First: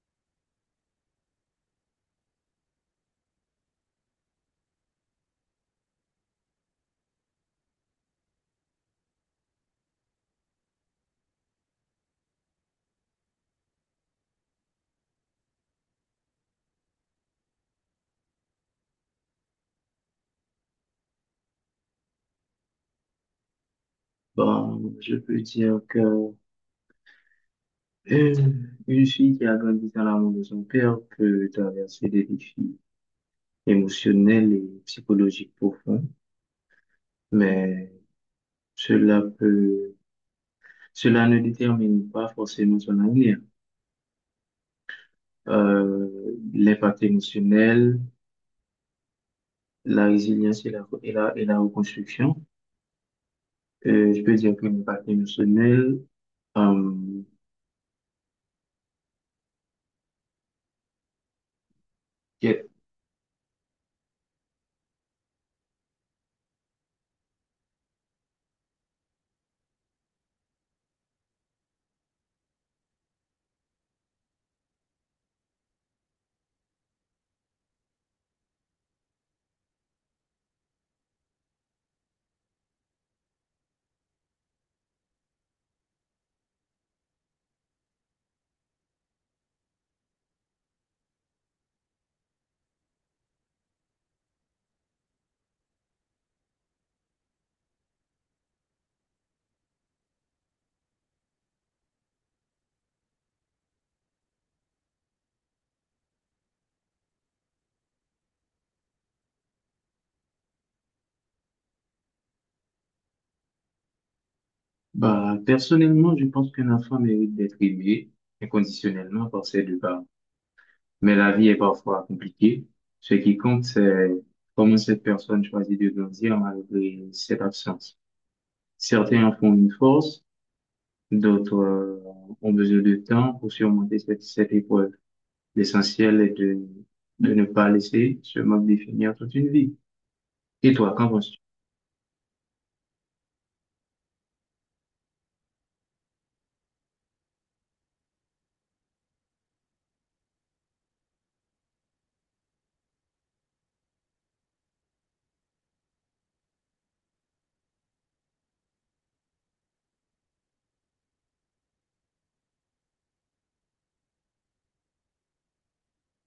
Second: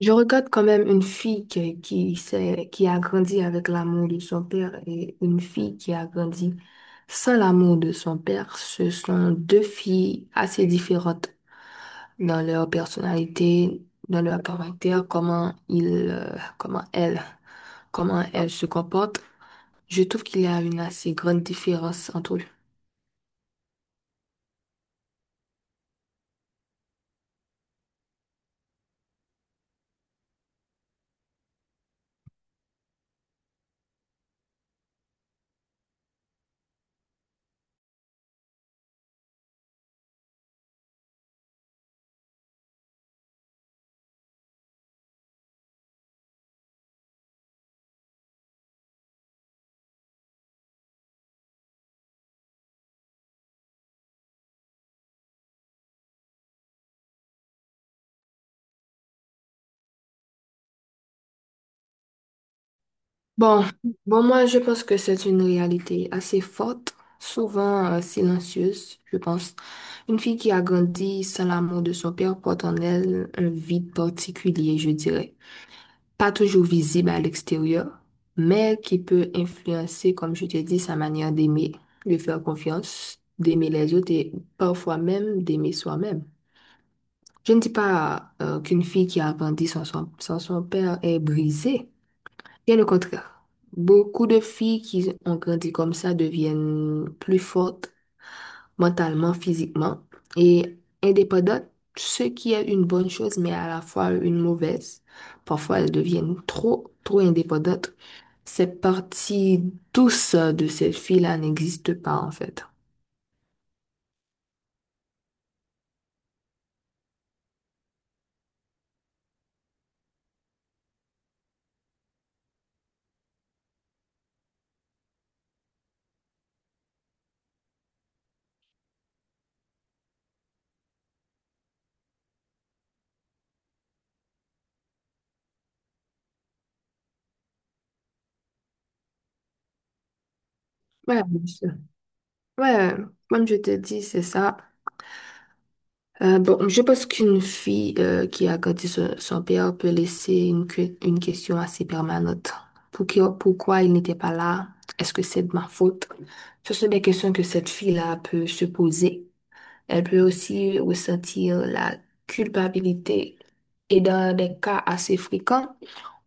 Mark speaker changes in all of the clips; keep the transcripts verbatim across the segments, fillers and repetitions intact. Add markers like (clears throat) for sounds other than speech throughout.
Speaker 1: Je regarde quand même une fille qui, qui, s'est- qui a grandi avec l'amour de son père et une fille qui a grandi sans l'amour de son père. Ce sont deux filles assez différentes dans leur personnalité, dans leur caractère, comment ils, euh, comment elles, comment elles se comportent. Je trouve qu'il y a une assez grande différence entre eux.
Speaker 2: Bon, je peux dire que (clears throat) euh, une fille qui a grandi dans l'amour de son père peut traverser des défis émotionnels et psychologiques profonds, mais cela peut, cela ne détermine pas forcément son avenir. Euh, L'impact émotionnel, la résilience et la, et la, et la reconstruction. Euh, je peux dire que l'impact émotionnel, euh, que-
Speaker 1: Bon, bon, moi, je pense que c'est une réalité assez forte, souvent euh, silencieuse, je pense. Une fille qui a grandi sans l'amour de son père porte en elle un vide particulier, je dirais. Pas toujours visible à l'extérieur, mais qui peut influencer, comme je t'ai dit, sa manière d'aimer, de faire confiance, d'aimer les autres et parfois même d'aimer soi-même. Je ne dis pas euh, qu'une fille qui a grandi sans son, sans son père est brisée. Bien le contraire. Beaucoup de filles qui ont grandi comme ça deviennent plus fortes mentalement, physiquement et indépendantes, ce qui est une bonne chose, mais à la fois une mauvaise. Parfois, elles deviennent trop, trop indépendantes. Cette partie douce de cette fille-là n'existe pas, en fait.
Speaker 2: bah, personnellement, je pense qu'un enfant mérite d'être aimé inconditionnellement par ses deux parents. Mais la vie est parfois compliquée. Ce qui compte, c'est comment cette personne choisit de grandir malgré cette absence. Certains en font une force, d'autres euh, ont besoin de temps pour surmonter cette, cette épreuve. L'essentiel est de, de ne pas laisser ce manque définir toute une vie. Et toi, qu'en
Speaker 1: Ouais,
Speaker 2: penses-tu?
Speaker 1: bien sûr. Ouais, comme je te dis, c'est ça. Euh, bon, je pense qu'une fille euh, qui a grandi sur son père peut laisser une, que- une question assez permanente. Pour qui- pourquoi il n'était pas là? Est-ce que c'est de ma faute? Ce sont des questions que cette fille-là peut se poser. Elle peut aussi ressentir la culpabilité. Et dans des cas assez fréquents,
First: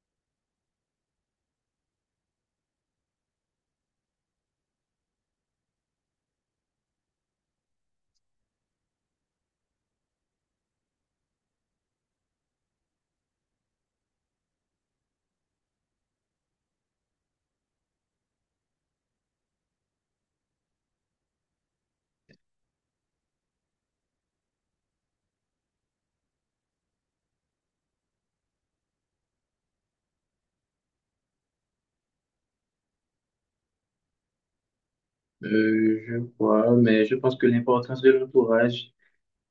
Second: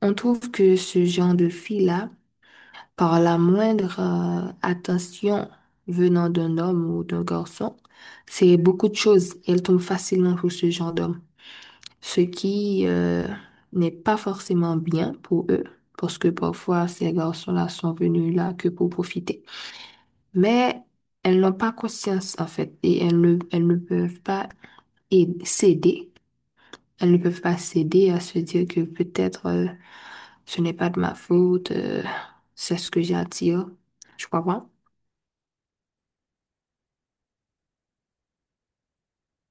Speaker 1: on trouve que ce genre de fille-là par la moindre euh, attention venant d'un homme ou d'un garçon, c'est beaucoup de choses. Elle tombe facilement pour ce genre d'homme, ce qui euh, n'est pas forcément bien pour eux, parce que parfois ces garçons-là sont venus là que pour profiter. Mais elles n'ont pas conscience en fait, et elles ne, elles ne peuvent pas aid- céder. Elles ne peuvent pas céder à se dire que peut-être euh, ce n'est pas de ma faute, euh, c'est ce que j'attire. Je crois pas.
Speaker 2: Euh, je crois, mais je pense que l'importance de l'entourage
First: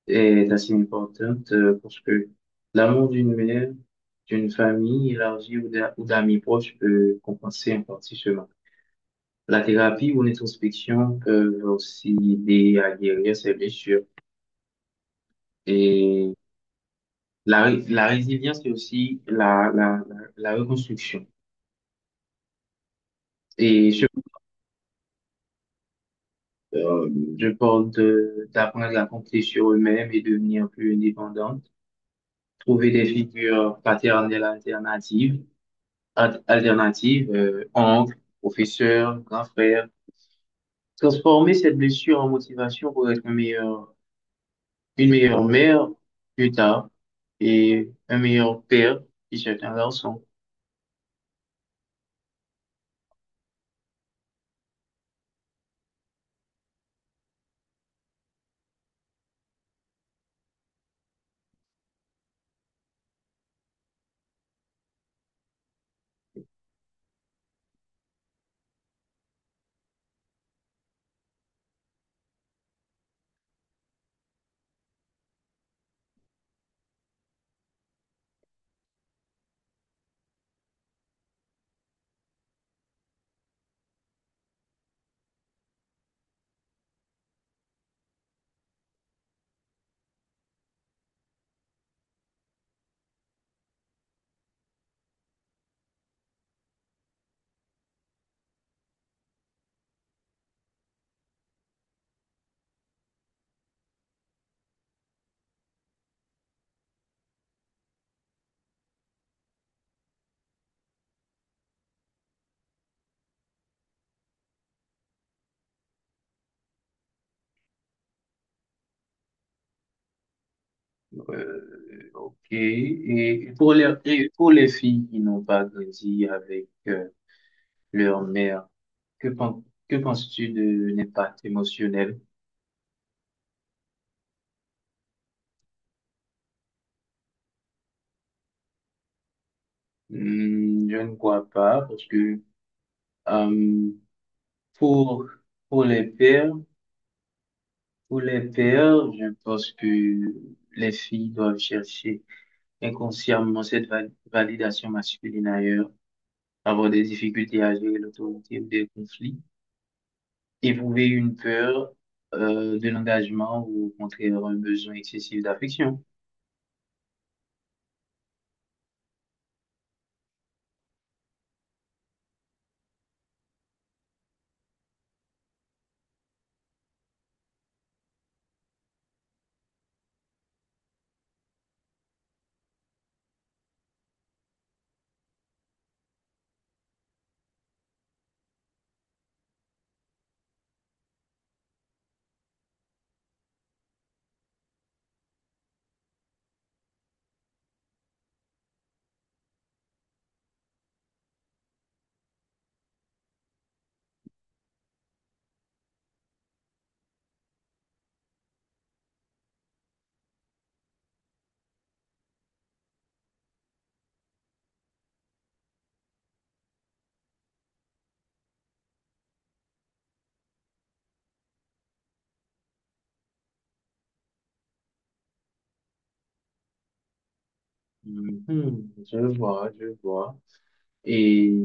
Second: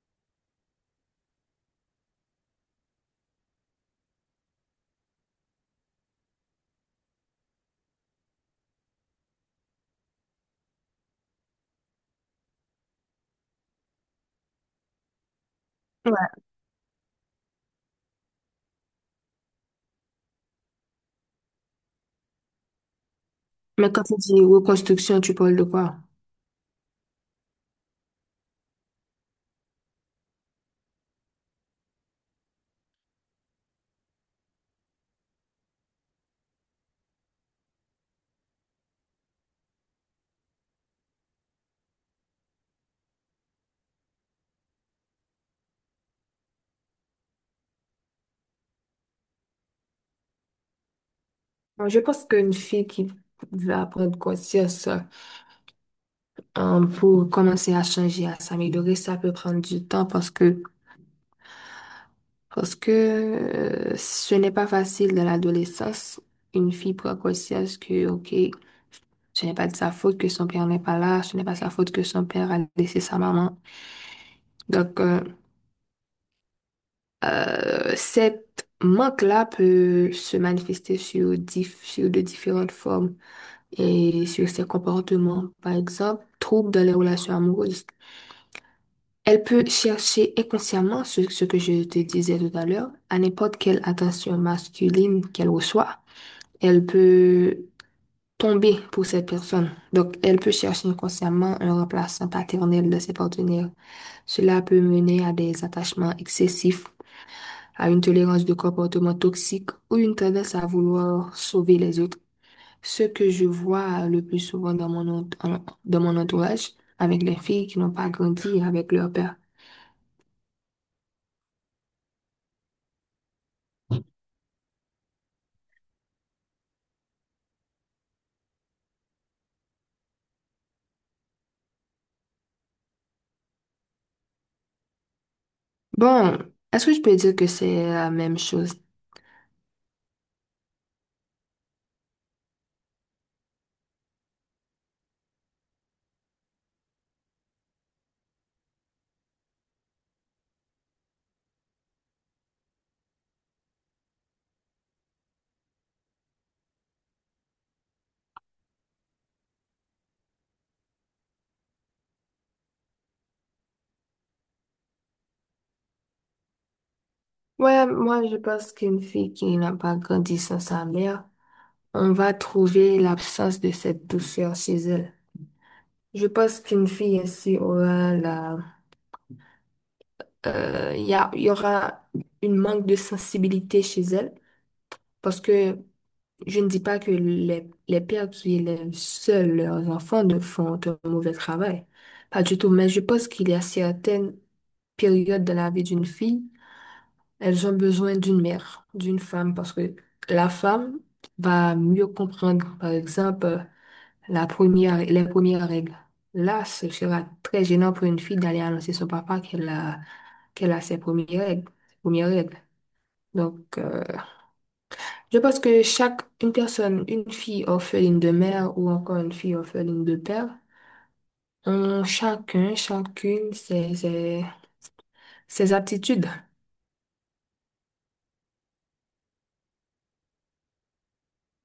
Speaker 2: est assez importante euh, parce que l'amour d'une mère, d'une famille élargie ou d'a- ou d'amis proches peut compenser en partie ce manque. La thérapie ou l'introspection peuvent aussi aider à guérir ces blessures. Et la, ré- la résilience est aussi la, la, la, la reconstruction. Et
Speaker 1: Mais quand
Speaker 2: je,
Speaker 1: tu dis reconstruction, tu parles de quoi?
Speaker 2: euh, je parle de, d'apprendre à compter sur eux-mêmes et devenir plus indépendante, trouver des figures paternelles alternatives al- alternative, euh, oncle, professeur, grand frère. Transformer cette blessure en motivation pour être un meilleur, une meilleure mère plus tard et un meilleur père si c'est un garçon.
Speaker 1: Euh, Je pense qu'une fille qui va prendre conscience euh, pour commencer à changer, à s'améliorer, ça peut prendre du temps parce que, parce que euh, ce n'est pas facile dans l'adolescence. Une fille prend conscience que, OK, ce n'est pas de sa faute que son père n'est pas là, ce n'est pas sa faute que son père a laissé sa maman. Donc, euh, euh, cette manque-là peut se manifester sur, dif- sur de différentes formes, et sur ses comportements. Par exemple, trouble dans les relations amoureuses. Elle peut chercher inconsciemment ce, ce que je te disais tout à l'heure, à n'importe quelle attention masculine qu'elle reçoit. Elle peut tomber pour cette personne. Donc, elle peut chercher inconsciemment un remplaçant paternel de ses partenaires. Cela peut mener à des attachements excessifs, à une tolérance de comportements toxiques ou une tendance à vouloir sauver les autres. Ce que je vois le plus souvent dans mon, ent- en- dans mon entourage, avec les filles qui n'ont pas grandi avec leur père.
Speaker 2: Euh, ok. Et pour les, et pour les filles qui n'ont pas grandi avec euh, leur mère, que, pen- que penses-tu de l'impact émotionnel?
Speaker 1: Bon, est-ce que je peux dire que c'est la même chose?
Speaker 2: Hmm, je ne crois pas parce que euh, pour, pour les pères, pour les pères, je pense que les filles doivent chercher inconsciemment cette va- validation masculine ailleurs, avoir des difficultés à gérer l'autorité ou des conflits, éprouver une peur euh, de l'engagement ou au contraire un besoin excessif d'affection.
Speaker 1: Ouais, moi je pense qu'une fille qui n'a pas grandi sans sa mère, on va trouver l'absence de cette douceur chez elle. Je pense qu'une fille ainsi aura la, euh, il y a- il y aura une manque de sensibilité chez elle parce que je ne dis pas que les, les pères qui élèvent seuls leurs enfants ne font un mauvais travail. Pas du tout, mais je pense qu'il y a certaines périodes dans la vie d'une fille, elles ont besoin d'une mère, d'une femme, parce que la femme va mieux comprendre, par exemple, la première, les premières règles. Là, ce sera très gênant pour une fille d'aller annoncer son papa qu'elle a, qu'elle a ses premières règles, ses premières règles. Donc, euh, je pense que chaque une personne, une fille orpheline de mère ou encore une fille orpheline de père, ont chacun, chacune ses, ses, ses aptitudes.
Speaker 2: Mhm, je vois, je vois. Et,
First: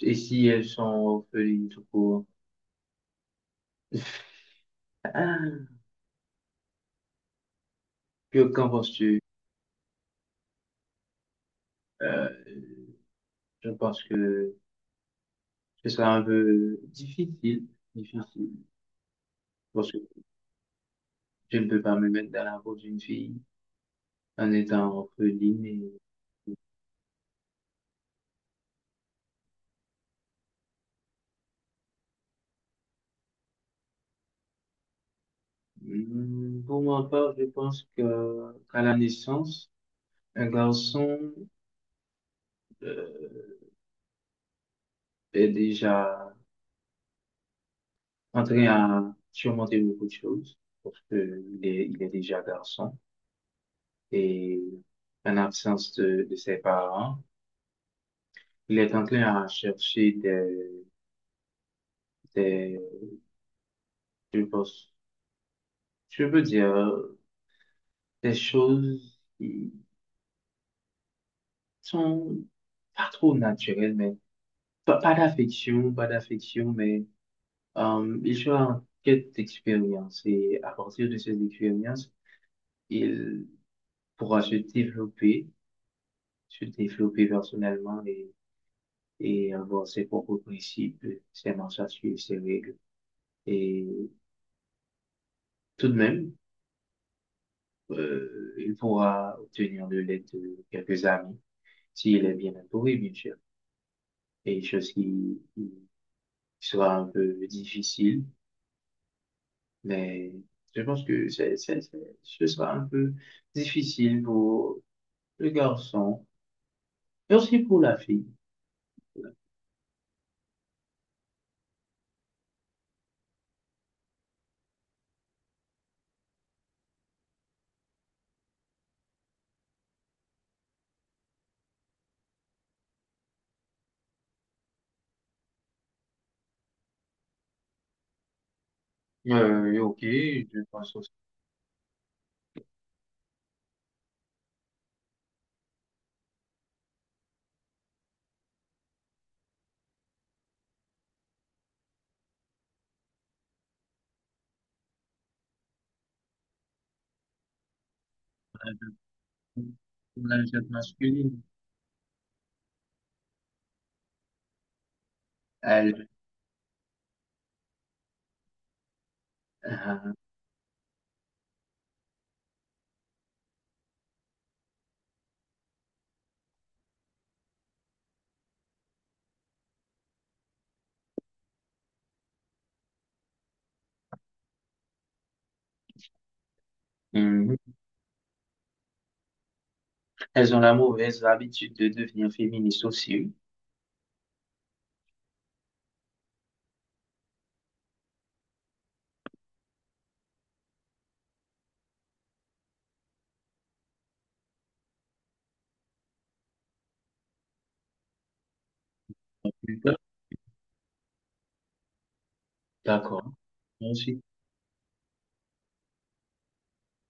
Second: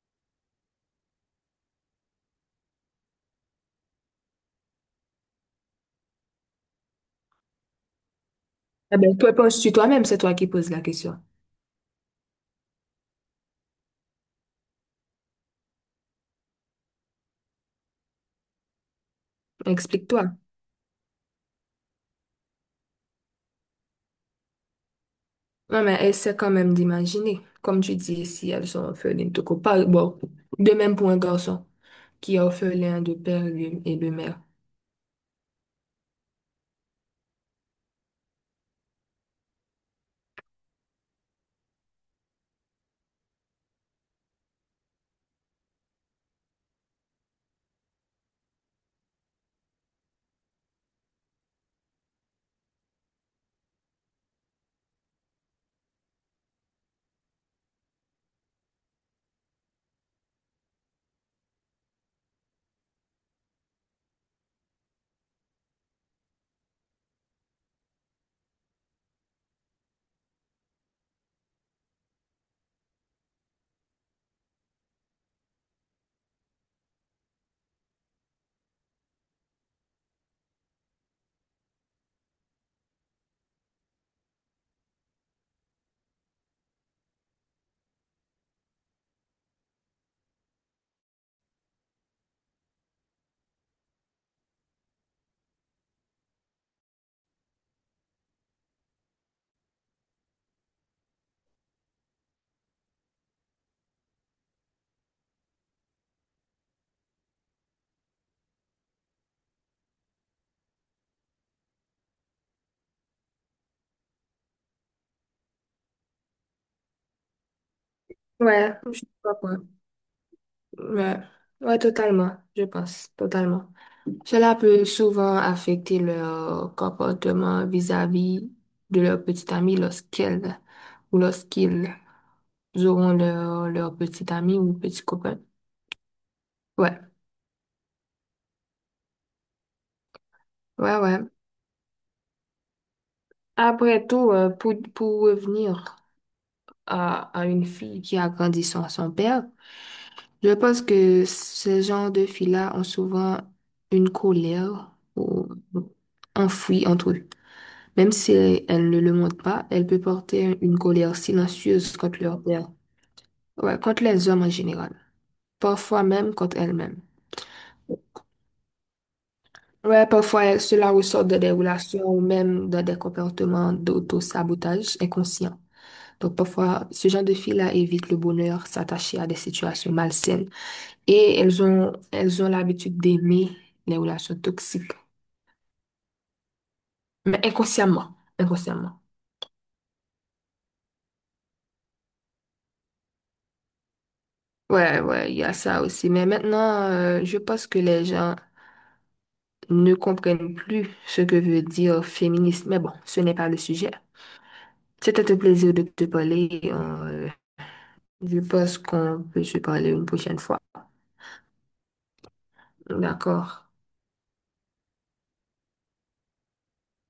Speaker 2: et si elles sont orphelines tout court? Ah, que- qu'en
Speaker 1: Eh ben,
Speaker 2: penses-tu?
Speaker 1: toi, penses-tu toi-même, c'est toi qui poses la question.
Speaker 2: Euh, je pense que ce sera un peu difficile, difficile. Parce que
Speaker 1: Explique-toi.
Speaker 2: je ne peux pas me mettre dans la peau d'une fille en étant orpheline.
Speaker 1: Non,
Speaker 2: Et...
Speaker 1: mais essaie quand même d'imaginer. Comme tu dis, si elles sont orphelines, de court. Bon, de même pour un garçon qui est orphelin de père lui, et de mère.
Speaker 2: Hmm, pour ma part, je pense que qu'à la naissance, un garçon euh, est déjà en train à surmonter beaucoup de choses parce que il est, il est déjà garçon et en absence de, de ses parents, il est en train à chercher des, des, je pense, je veux dire, des choses qui sont pas trop naturelles, mais Pas, pas d'affection, pas d'affection, mais euh, il sera en quête d'expérience et à partir de ces expériences, il pourra se développer, se développer personnellement et, et avoir ses propres principes, ses marches à suivre, ses règles. Et tout de même, euh, il pourra obtenir de l'aide de quelques amis s'il est bien entouré, bien sûr. Et chose qui, qui sera un peu difficile. Mais je pense que c'est, c'est- c'est- ce sera un peu difficile pour le garçon et aussi pour la fille.
Speaker 1: Ouais, je sais pas quoi. Ouais, ouais, totalement, je pense, totalement. Cela peut souvent affecter leur comportement vis-à-vis de leur petite amie lorsqu'elles ou lorsqu'ils auront leur, leur petite amie ou petit copain. Ouais,
Speaker 2: Euh, et ok, je pense
Speaker 1: ouais,
Speaker 2: aussi
Speaker 1: ouais. Après tout, euh, pour, pour revenir à, à une fille qui a grandi sans son père, je pense que ce genre de filles-là ont souvent une colère ou enfouie entre eux. Même si
Speaker 2: à la
Speaker 1: elles ne le montrent pas, elles peuvent
Speaker 2: pour la
Speaker 1: porter
Speaker 2: jeune
Speaker 1: une colère
Speaker 2: masculine.
Speaker 1: silencieuse contre leur père. Ouais, contre les hommes en général. Parfois
Speaker 2: Elles,
Speaker 1: même contre elles-mêmes. Ouais,
Speaker 2: euh,
Speaker 1: parfois elles- cela ressort de des relations ou même de des comportements d'auto-sabotage inconscient. Donc parfois, ce genre de filles-là évitent le bonheur, s'attacher à des situations malsaines et elles ont elles ont l'habitude d'aimer les relations toxiques, mais
Speaker 2: mhm.
Speaker 1: inconsciemment, inconsciemment.
Speaker 2: Elles ont la mauvaise habitude de devenir féministes aussi.
Speaker 1: Ouais, ouais, il y a ça aussi. Mais maintenant, euh, je pense que les gens ne comprennent plus ce que veut dire féministe. Mais bon, ce n'est pas le sujet. C'était un plaisir de te parler. Euh, je pense qu'on peut se parler une prochaine fois.
Speaker 2: D'accord.
Speaker 1: D'accord.
Speaker 2: Merci.